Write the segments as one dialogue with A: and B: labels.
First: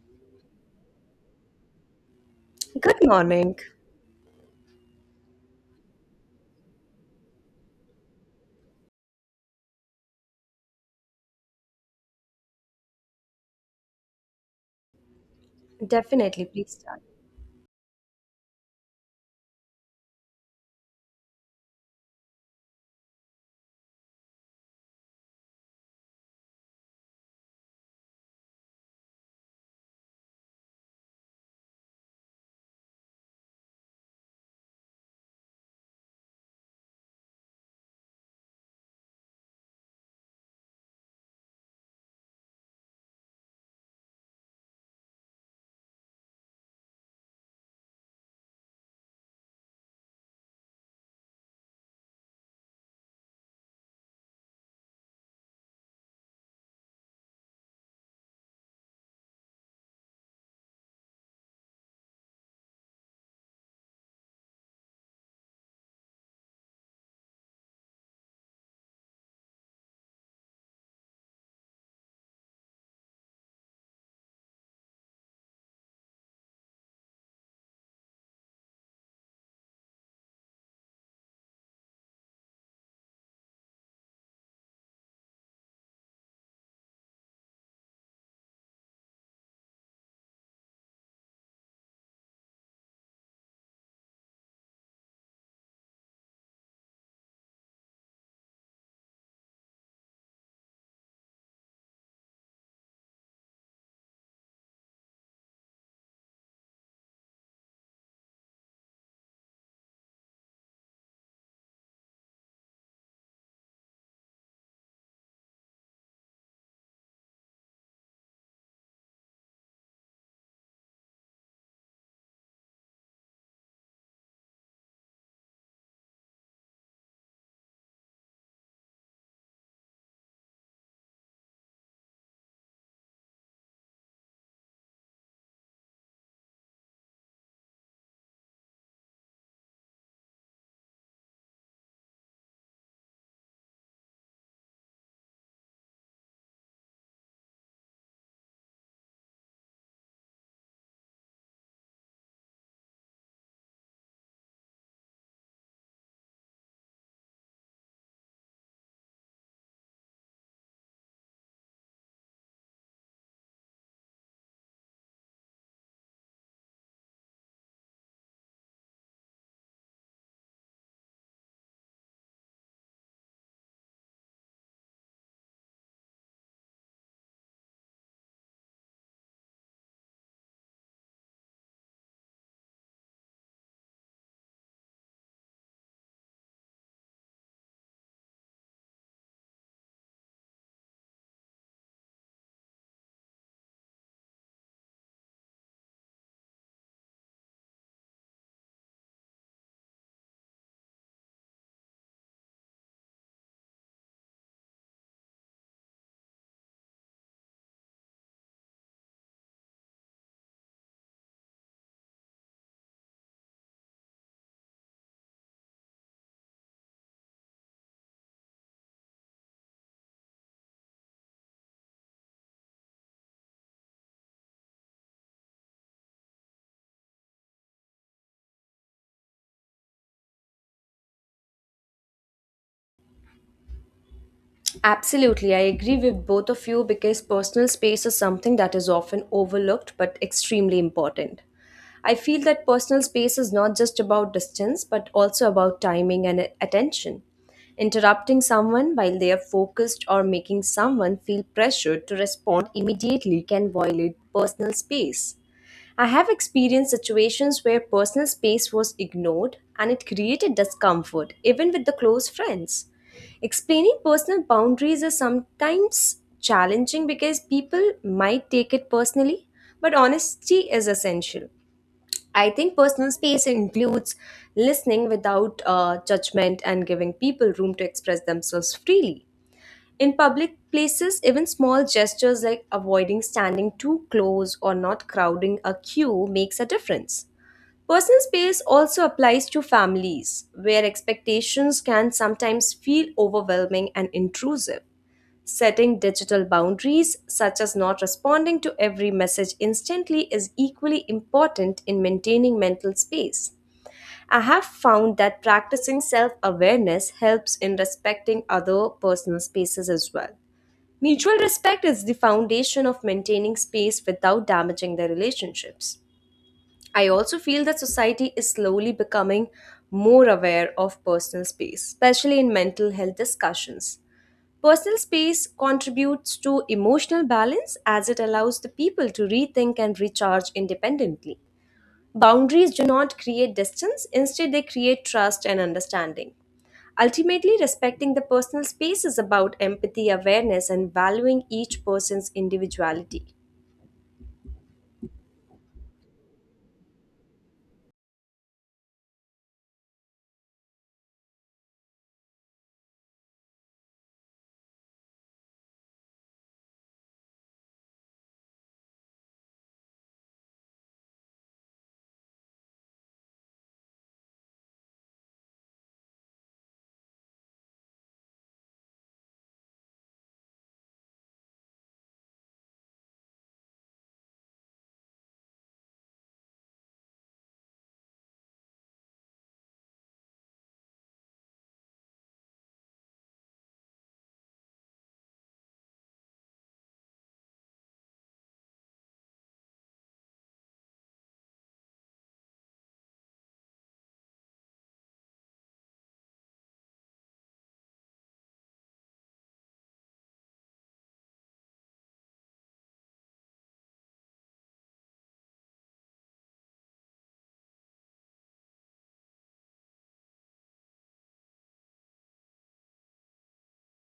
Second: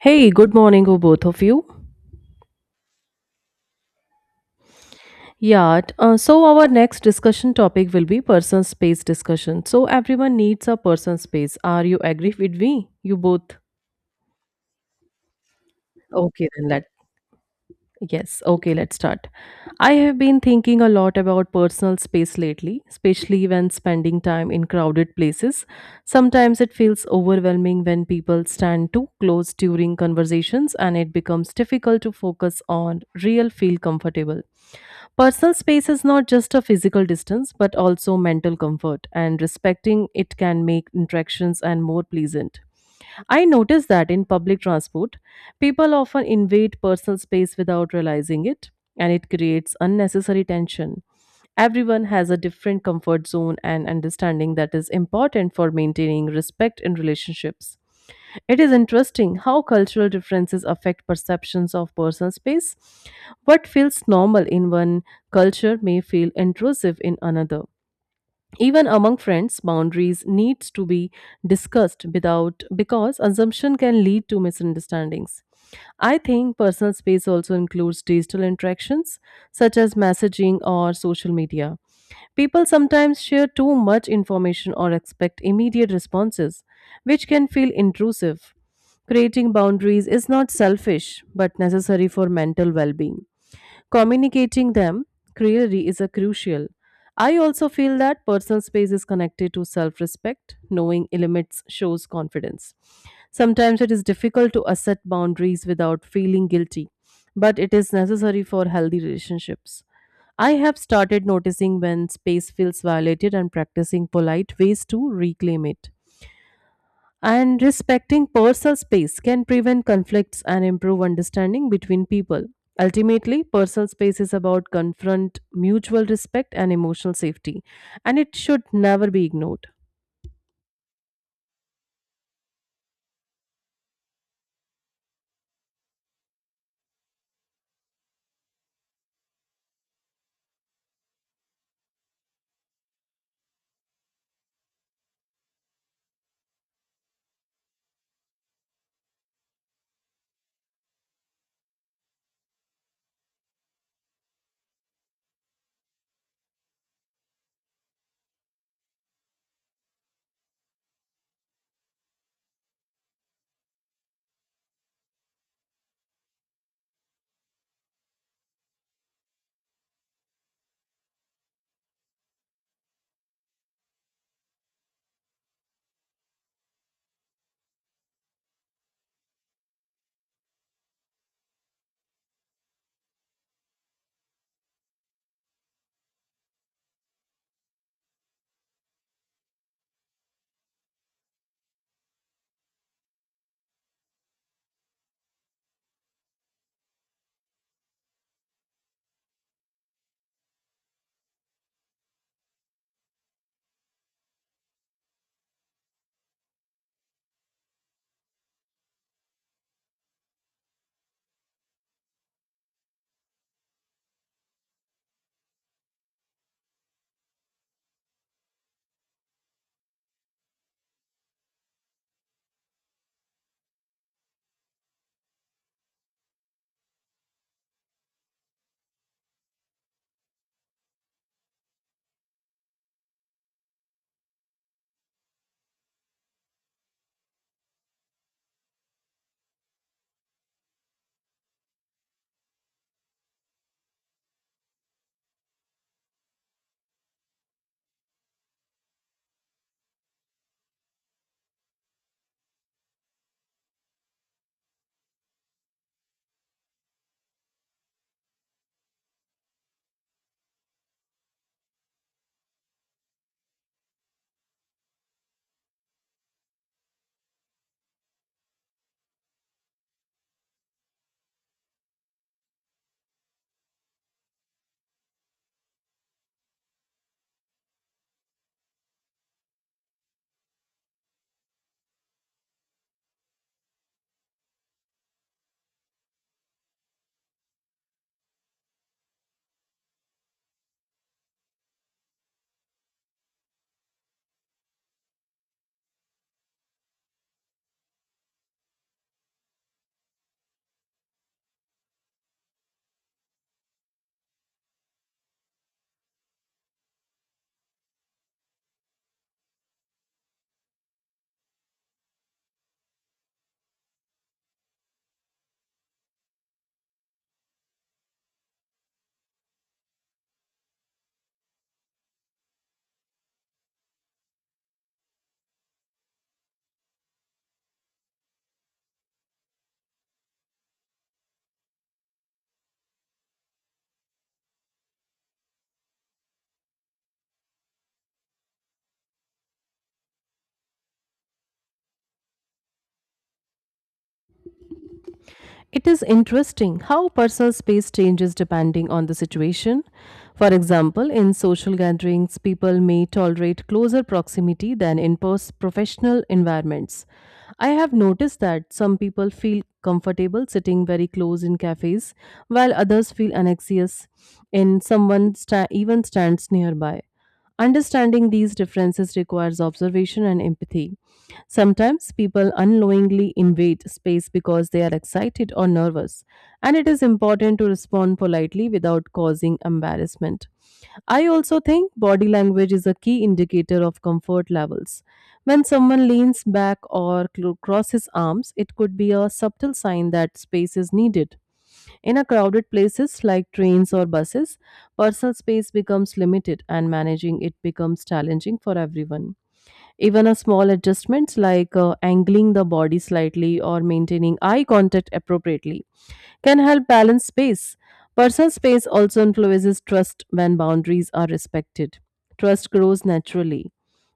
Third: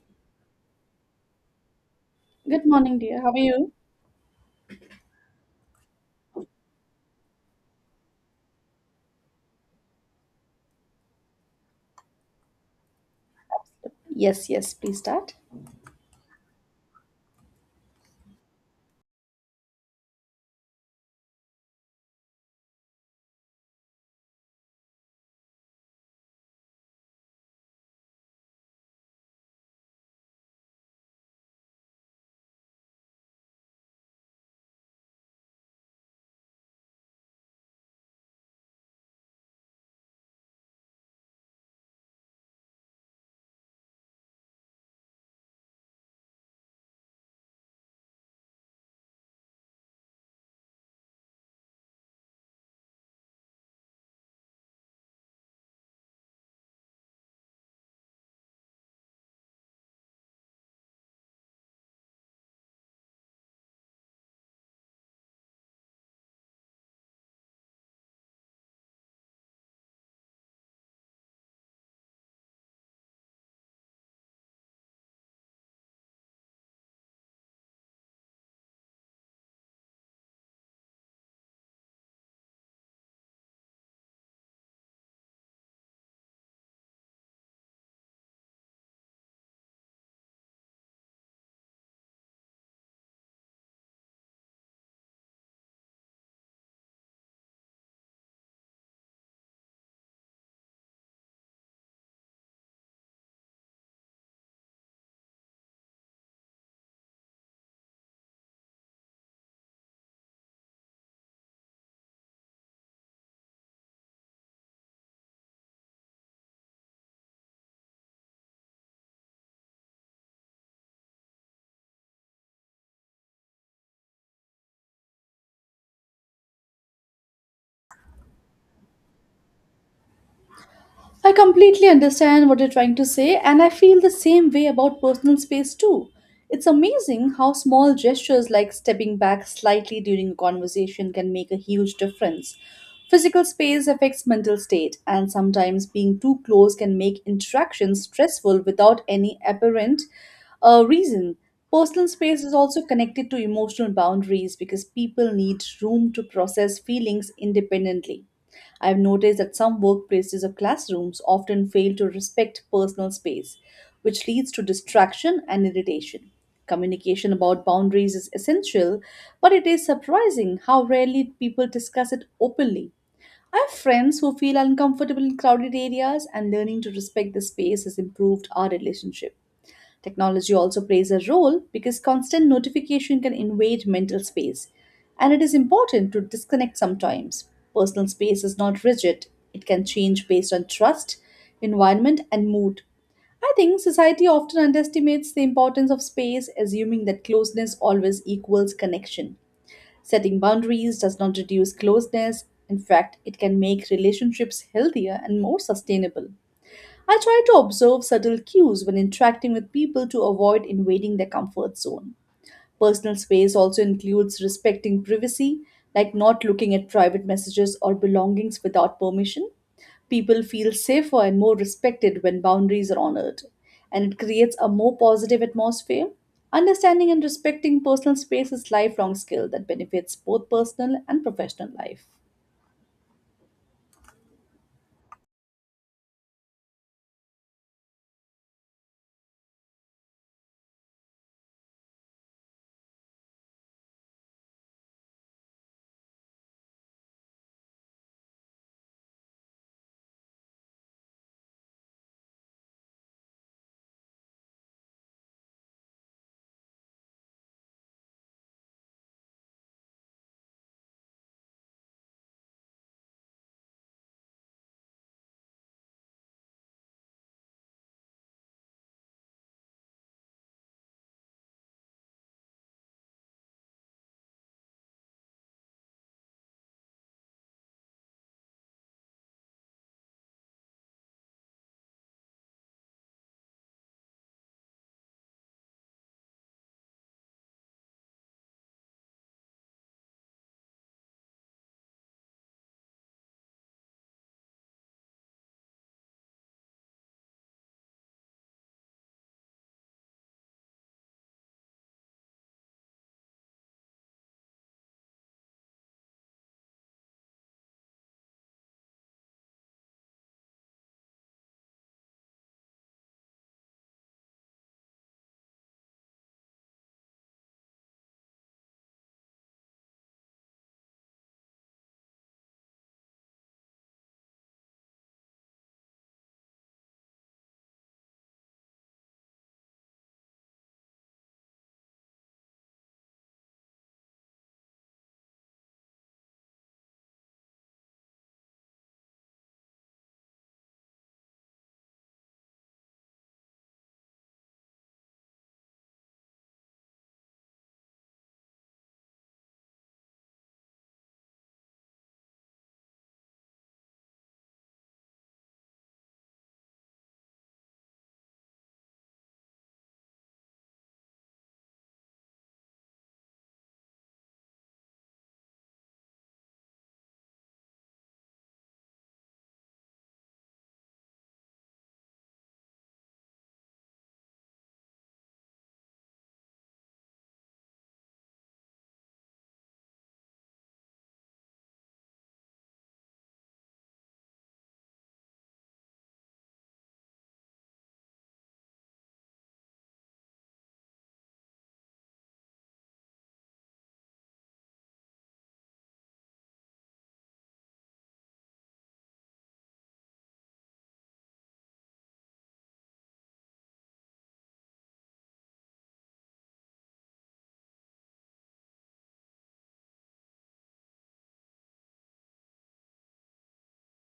A: Hey, good morning, to both of you.
B: Good
C: Good
B: morning, dear. How are
C: morning.
B: you?
A: Yeah, so our next discussion topic will be person space discussion. So everyone needs a person space. Are you agree with me? You both?
B: Yes, yes, please start.
C: Definitely,
A: Okay, then
C: please start.
A: let's start. I have been thinking a lot about personal space lately, especially when spending time in crowded places. Sometimes it feels overwhelming when people stand too close during conversations, and it becomes difficult to focus on real feel comfortable. Personal space is not just a physical distance, but also mental comfort, and respecting it can make interactions and more pleasant. I notice that in public transport, people often invade personal space without realizing it, and it creates unnecessary tension. Everyone has a different comfort zone and understanding that is important for maintaining respect in relationships. It is interesting how cultural differences affect perceptions of personal space. What feels normal in one culture may feel intrusive in another, even among friends boundaries needs to be discussed without because assumption can lead to misunderstandings. I think personal space also includes digital interactions such as messaging or social media. People sometimes share too much information or expect immediate responses, which can feel intrusive. Creating boundaries is not selfish but necessary for mental well-being. Communicating them clearly is a crucial. I also feel that personal space is connected to self respect. Knowing limits shows confidence. Sometimes it is difficult to assert boundaries without feeling guilty, but it is necessary for healthy relationships. I have started noticing when space feels violated and practicing polite ways to reclaim it. And respecting personal space can prevent conflicts and improve understanding between people. Ultimately, personal space is about confront mutual respect and emotional safety, and it should never be ignored.
B: I completely understand what you're trying to say, and I feel the same way about personal space too. It's amazing how small gestures like stepping back slightly during a conversation can make a huge difference. Physical space affects mental state, and sometimes being too close can make interactions stressful without any apparent reason. Personal space is also connected to emotional boundaries because people need room to process feelings independently. I've noticed that some workplaces or classrooms often fail to respect personal space, which leads to distraction and irritation. Communication about boundaries is essential, but it is surprising how rarely people discuss it openly. I have friends who feel uncomfortable in crowded areas, and learning to respect the space has improved our relationship. Technology also plays a role because constant notification can invade mental space, and it is important to disconnect sometimes. Personal space is not rigid, it can change based on trust, environment, and mood. I think society often underestimates the importance of space, assuming that closeness always equals connection. Setting boundaries does not reduce closeness, in fact, it can make relationships healthier and more sustainable. I try to observe subtle cues when interacting with people to avoid invading their comfort zone. Personal space also includes respecting privacy, like not looking at private messages or belongings without permission. People feel safer and more respected when boundaries are honored, and it creates a more positive atmosphere. Understanding and respecting personal space is lifelong skill that benefits both personal and professional life.
C: Absolutely, I agree with both of you because personal space is something that is often overlooked but extremely important. I feel that personal space is not just about distance but also about timing and attention. Interrupting someone while they are focused or making someone feel pressured to respond immediately can violate personal space. I have experienced situations where personal space was ignored and it created discomfort, even with the close friends. Explaining personal boundaries is sometimes challenging because people might take it personally, but honesty is essential. I think personal space includes listening without judgment and giving people room to express themselves freely. In public places, even small gestures like avoiding standing too close or not crowding a queue makes a difference. Personal space also applies to families, where expectations can sometimes feel overwhelming and intrusive. Setting digital boundaries, such as not responding to every message instantly, is equally important in maintaining mental space. I have found that practicing self awareness helps in respecting other personal spaces as well. Mutual respect is the foundation of maintaining space without damaging their relationships. I also feel that society is slowly becoming more aware of personal space, especially in mental health discussions. Personal space contributes to emotional balance as it allows the people to rethink and recharge independently. Boundaries do not create distance, instead, they create trust and understanding. Ultimately, respecting the personal space is about empathy, awareness, and valuing each person's individuality.
A: It is interesting how personal space changes depending on the situation. For example, in social gatherings, people may tolerate closer proximity than in professional environments. I have noticed that some people feel comfortable sitting very close in cafes, while others feel anxious in even stands nearby. Understanding these differences requires observation and empathy. Sometimes people unknowingly invade space because they are excited or nervous, and it is important to respond politely without causing embarrassment. I also think body language is a key indicator of comfort levels. When someone leans back or crosses arms, it could be a subtle sign that space is needed. In a crowded places like trains or buses, personal space becomes limited and managing it becomes challenging for everyone. Even a small adjustments like angling the body slightly or maintaining eye contact appropriately can help balance space. Personal space also influences trust when boundaries are respected. Trust grows naturally.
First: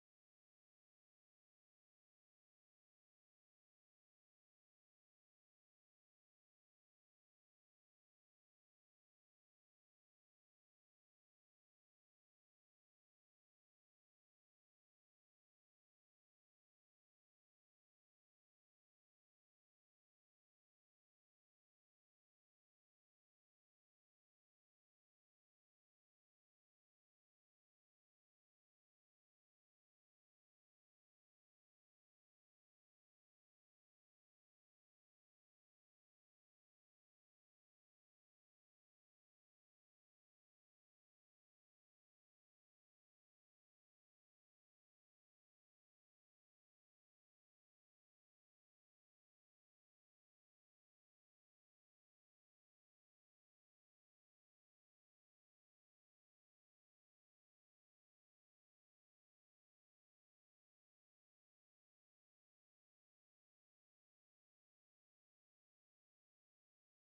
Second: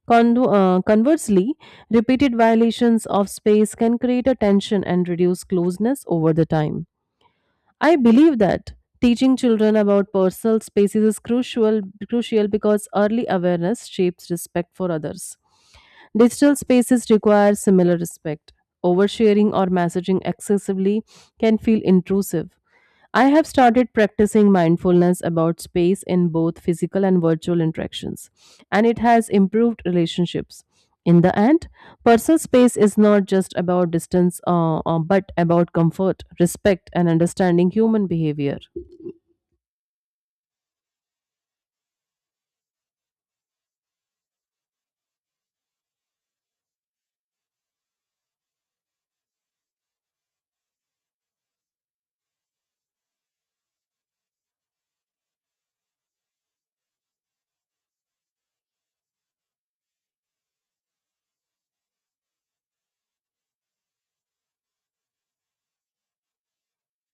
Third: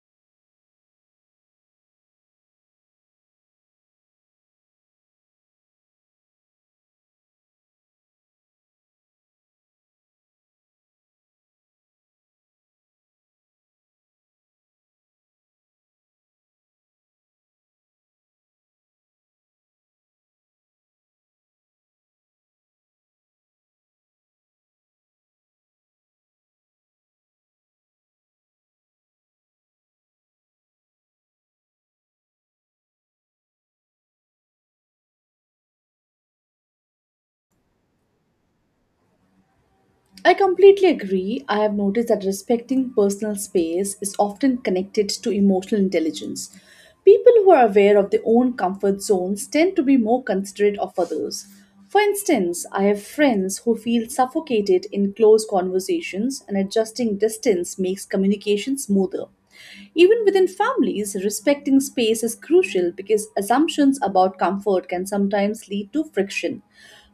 A: Conversely, repeated violations of space can create a tension and reduce closeness over the time. I believe that teaching children about personal spaces is crucial because early awareness shapes respect for others. Digital spaces require similar respect. Oversharing or messaging excessively can feel intrusive. I have started practicing mindfulness about space in both physical and virtual interactions, and it has improved relationships. In the end, personal space is not just about distance, but about comfort, respect, and understanding human behavior.
B: I completely agree. I have noticed that respecting personal space is often connected to emotional intelligence. People who are aware of their own comfort zones tend to be more considerate of others. For instance, I have friends who feel suffocated in close conversations, and adjusting distance makes communication smoother. Even within families, respecting space is crucial because assumptions about comfort can sometimes lead to friction.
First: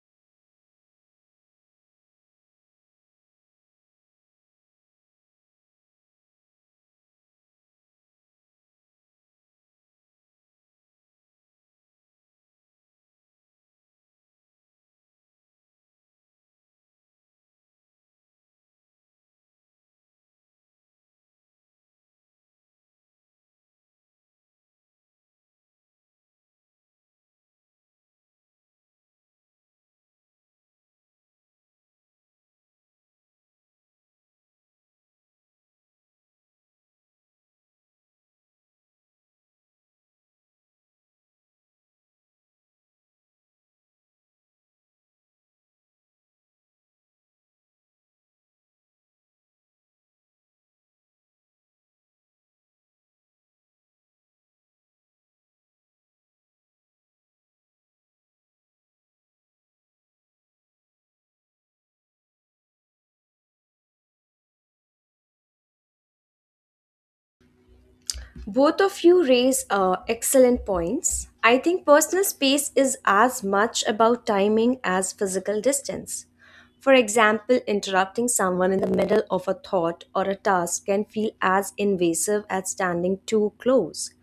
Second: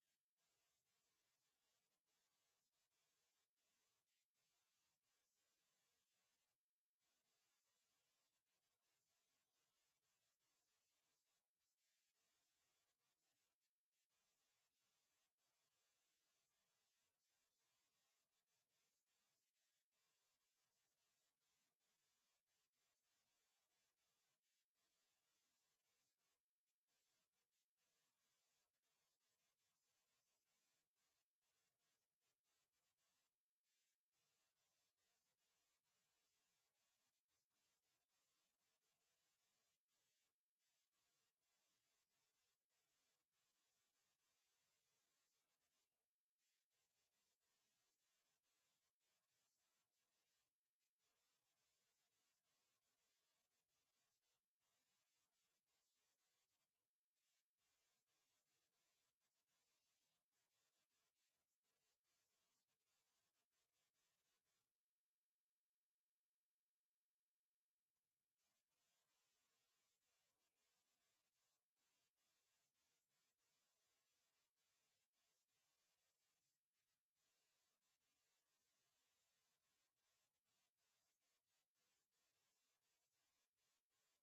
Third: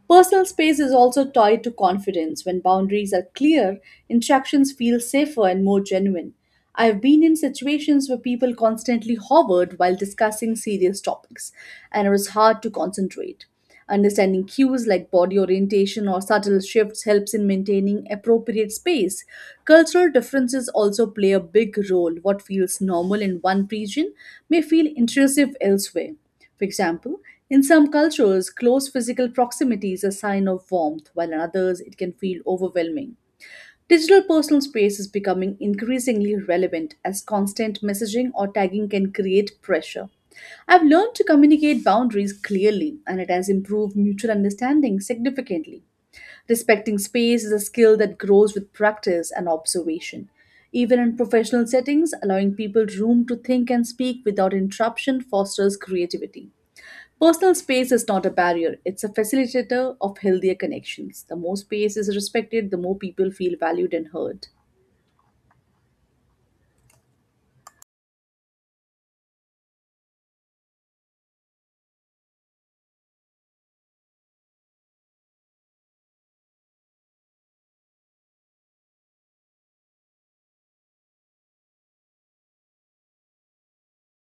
B: Personal space is also tied to confidence. When boundaries are clear, interactions feel safer and more genuine. I've been in situations where people constantly hovered while discussing serious topics, and it was hard to concentrate. Understanding cues like body orientation or subtle shifts helps in maintaining appropriate space. Cultural differences also play a big role. What feels normal in one region may feel intrusive elsewhere. For example, in some cultures, close physical proximity is a sign of warmth, while in others, it can feel overwhelming. Digital personal space is becoming increasingly relevant as constant messaging or tagging can create pressure. I've learned to communicate boundaries clearly, and it has improved mutual understanding significantly. Respecting space is a skill that grows with practice and observation. Even in professional settings, allowing people room to think and speak without interruption fosters creativity. Personal space is not a barrier, it's a facilitator of healthier connections. The more space is respected, the more people feel valued and heard.
C: Both of you raise excellent points. I think personal space is as much about timing as physical distance. For example, interrupting someone in the middle of a thought or a task can feel as invasive as standing too close.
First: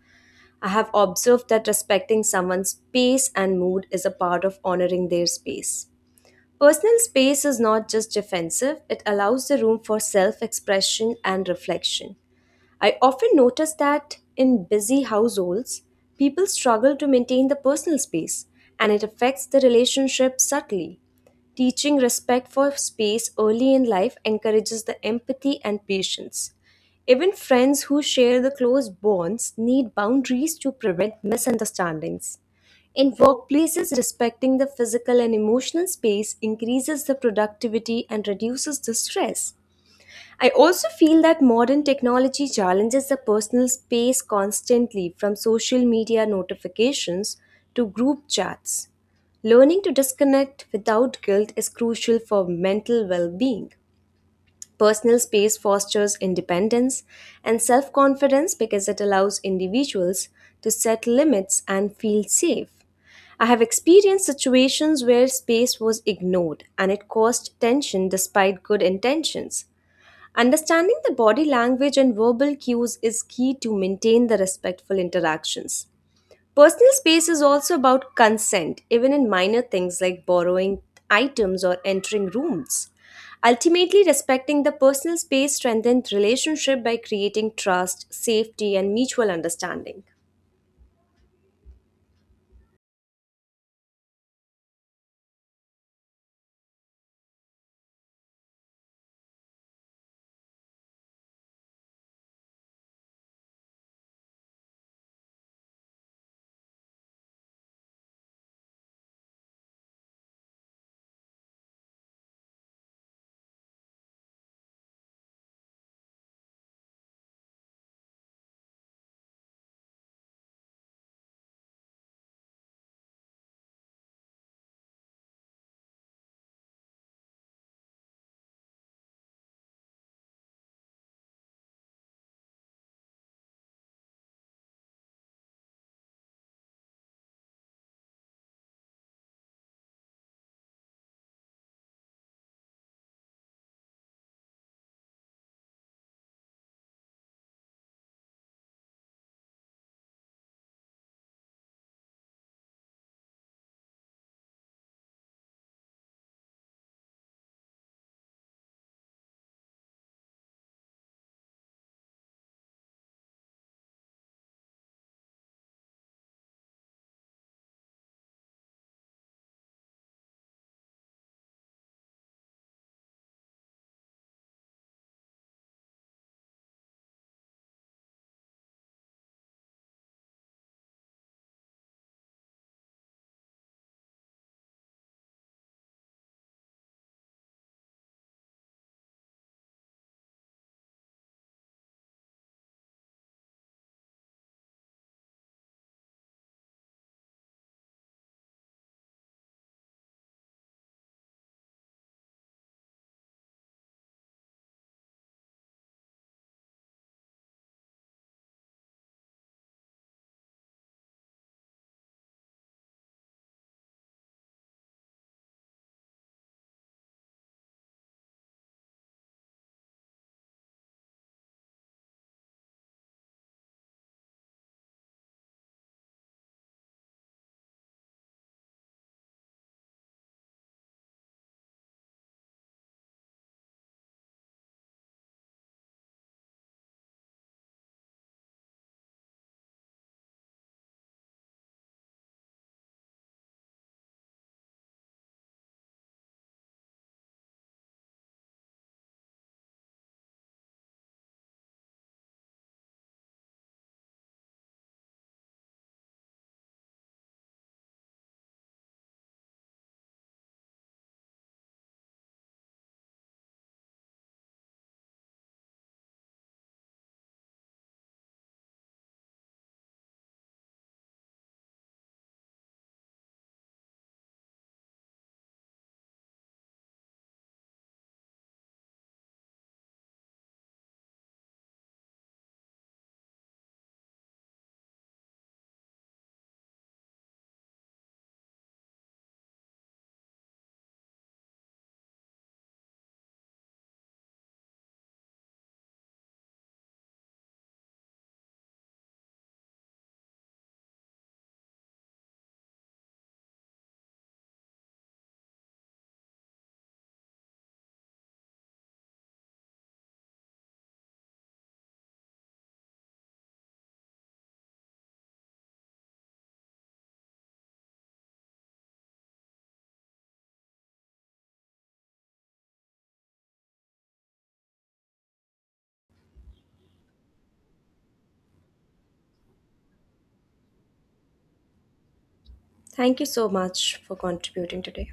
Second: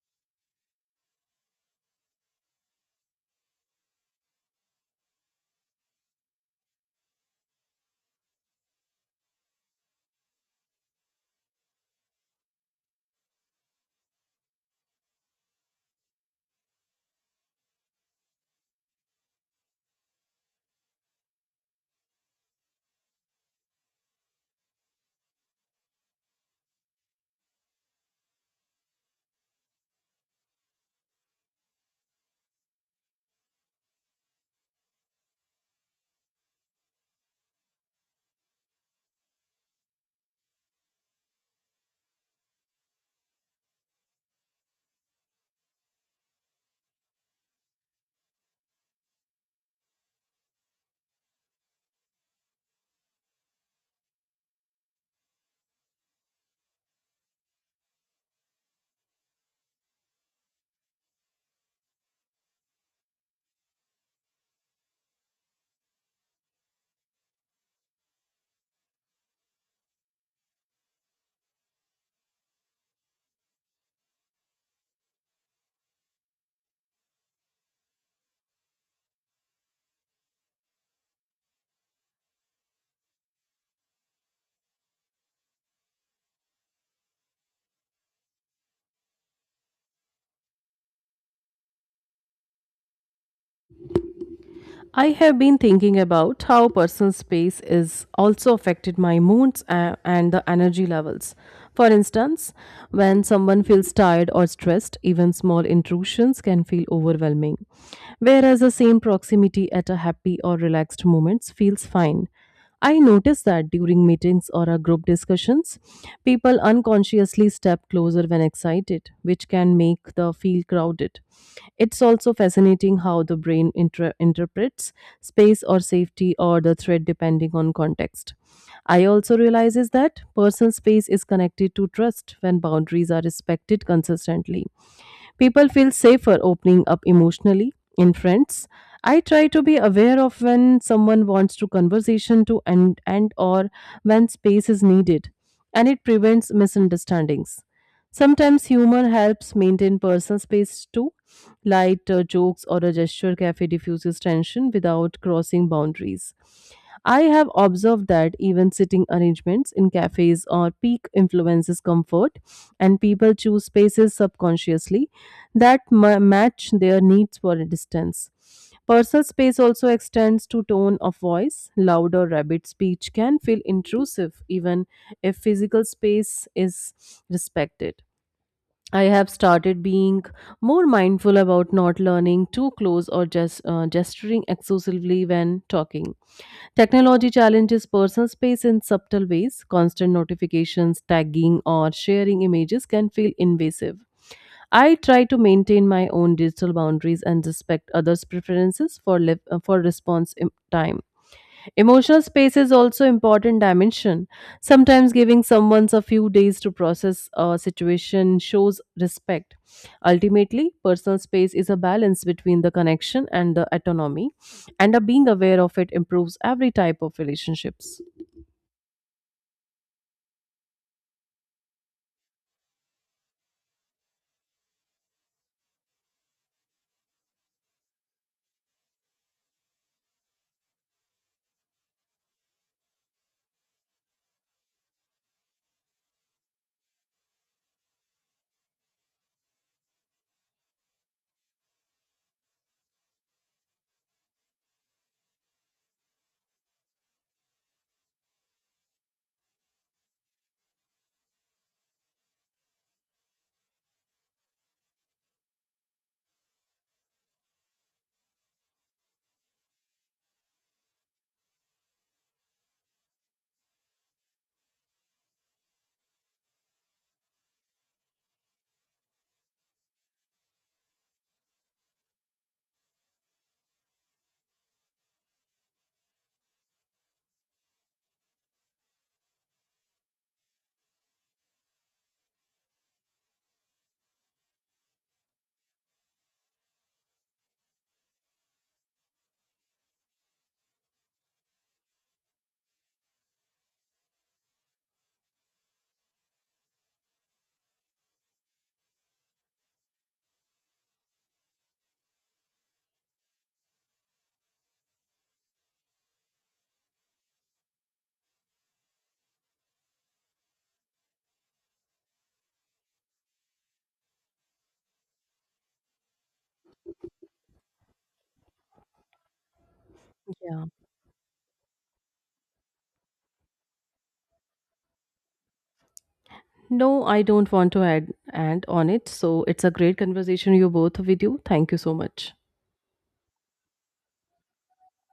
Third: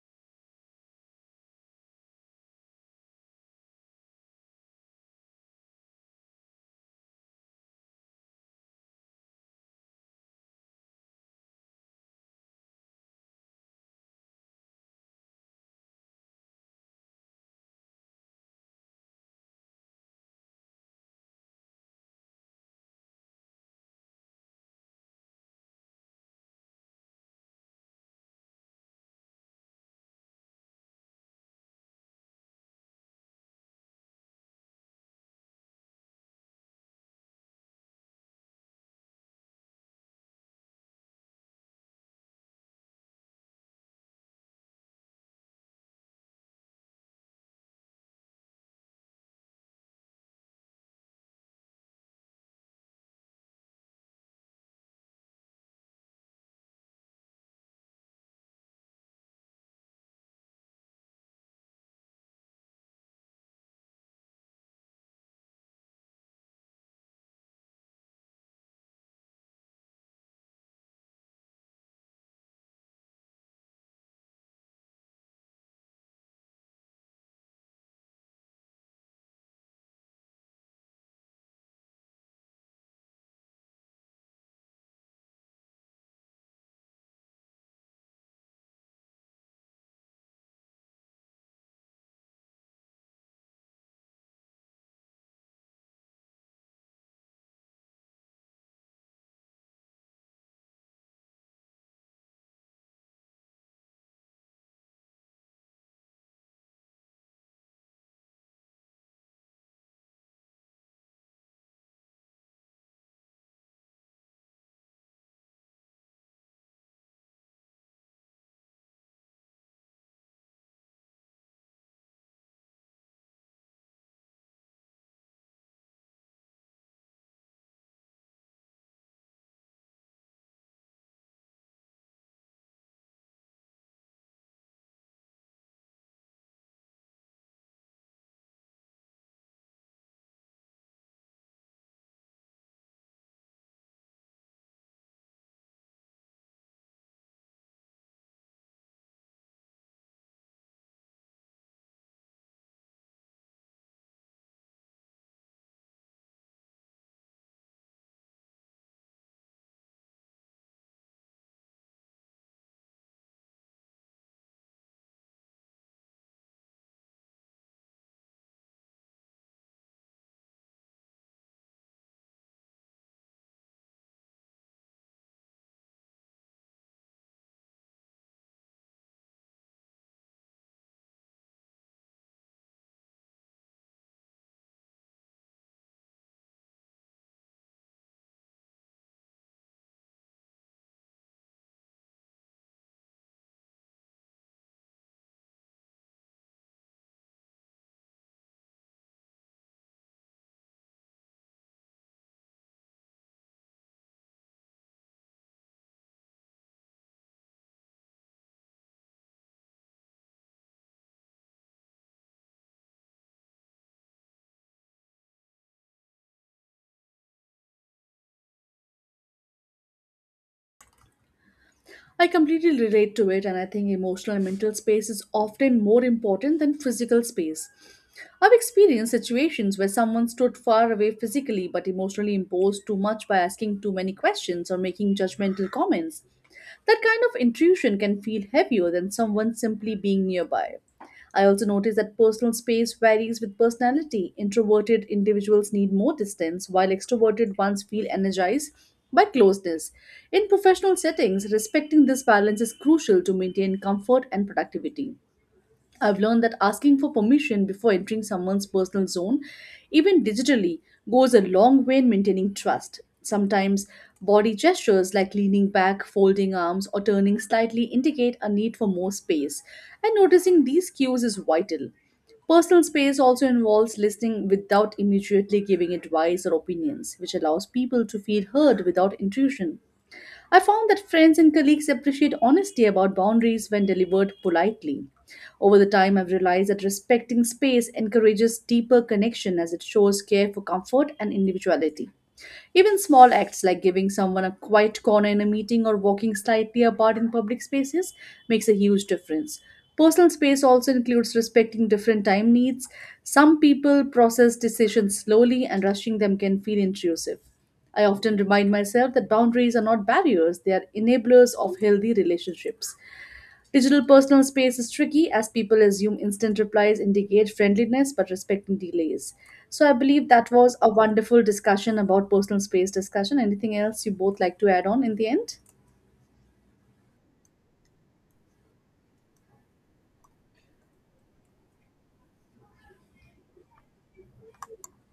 C: I have observed that respecting someone's pace and mood is a part of honoring their space. Personal space is not just defensive, it allows the room for self expression and reflection. I often notice that in busy households, people struggle to maintain the personal space, and it affects the relationship subtly. Teaching respect for space early in life encourages the empathy and patience. Even friends who share the close bonds need boundaries to prevent misunderstandings. In workplaces, respecting the physical and emotional space increases the productivity and reduces the stress. I also feel that modern technology challenges the personal space constantly from social media notifications to group chats. Learning to disconnect without guilt is crucial for mental well being. Personal space fosters independence and self confidence because it allows individuals to set limits and feel safe. I have experienced situations where space was ignored and it caused tension despite good intentions. Understanding the body language and verbal cues is key to maintain the respectful interactions. Personal space is also about consent, even in minor things like borrowing items or entering rooms. Ultimately, respecting the personal space strengthens relationship by creating trust, safety, and mutual understanding.
A: I have been thinking about how personal space is also affected my moods and the energy levels. For instance, when someone feels tired or stressed, even small intrusions can feel overwhelming. Whereas the same proximity at a happy or relaxed moments feels fine. I notice that during meetings or our group discussions, people unconsciously step closer when excited, which can make the feel crowded. It's also fascinating how the brain interprets space or safety or the threat depending on context. I also realizes that personal space is connected to trust when boundaries are respected consistently. People feel safer opening up emotionally in friends. I try to be aware of when someone wants to conversation to end or when space is needed, and it prevents misunderstandings. Sometimes humor helps maintain personal space too. Light jokes or a gesture cafe diffuses tension without crossing boundaries. I have observed that even sitting arrangements in cafes or peak influences comfort, and people choose spaces subconsciously that match their needs for a distance. Personal space also extends to tone of voice. Loud or rabid speech can feel intrusive even if physical space is respected. I have started being more mindful about not learning too close or just gesturing exclusively when talking. Technology challenges personal space in subtle ways. Constant notifications, tagging, or sharing images can feel invasive. I try to maintain my own digital boundaries and respect others' preferences for, for response im- time. Emotional space is also important dimension. Sometimes giving someone a few days to process a situation shows respect. Ultimately, personal space is a balance between the connection and the autonomy, and a being aware of it improves every type of relationships.
B: I completely relate to it, and I think emotional and mental space is often more important than physical space. I've experienced situations where someone stood far away physically but emotionally imposed too much by asking too many questions or making judgmental comments. That kind of intrusion can feel heavier than someone simply being nearby. I also notice that personal space varies with personality. Introverted individuals need more distance, while extroverted ones feel energized by closeness. In professional settings, respecting this balance is crucial to maintain comfort and productivity. I've learned that asking for permission before entering someone's personal zone, even digitally, goes a long way in maintaining trust. Sometimes body gestures like leaning back, folding arms, or turning slightly indicate a need for more space, and noticing these cues is vital. Personal space also involves listening without immediately giving advice or opinions, which allows people to feel heard without intrusion. I found that friends and colleagues appreciate honesty about boundaries when delivered politely. Over the time, I've realized that respecting space encourages deeper connection as it shows care for comfort and individuality. Even small acts like giving someone a quiet corner in a meeting or walking slightly apart in public spaces makes a huge difference. Personal space also includes respecting different time needs. Some people process decisions slowly, and rushing them can feel intrusive. I often remind myself that boundaries are not barriers, they are enablers of healthy relationships. Digital personal space is tricky as people assume instant replies indicate friendliness but respecting delays. So I believe that
A: Yeah.
B: was a wonderful discussion about personal space discussion. Anything else you both like to add on in the end?
A: No, I don't want to add and on it. So it's a great conversation you both with you. Thank you so much.
C: Thank you so much for contributing today.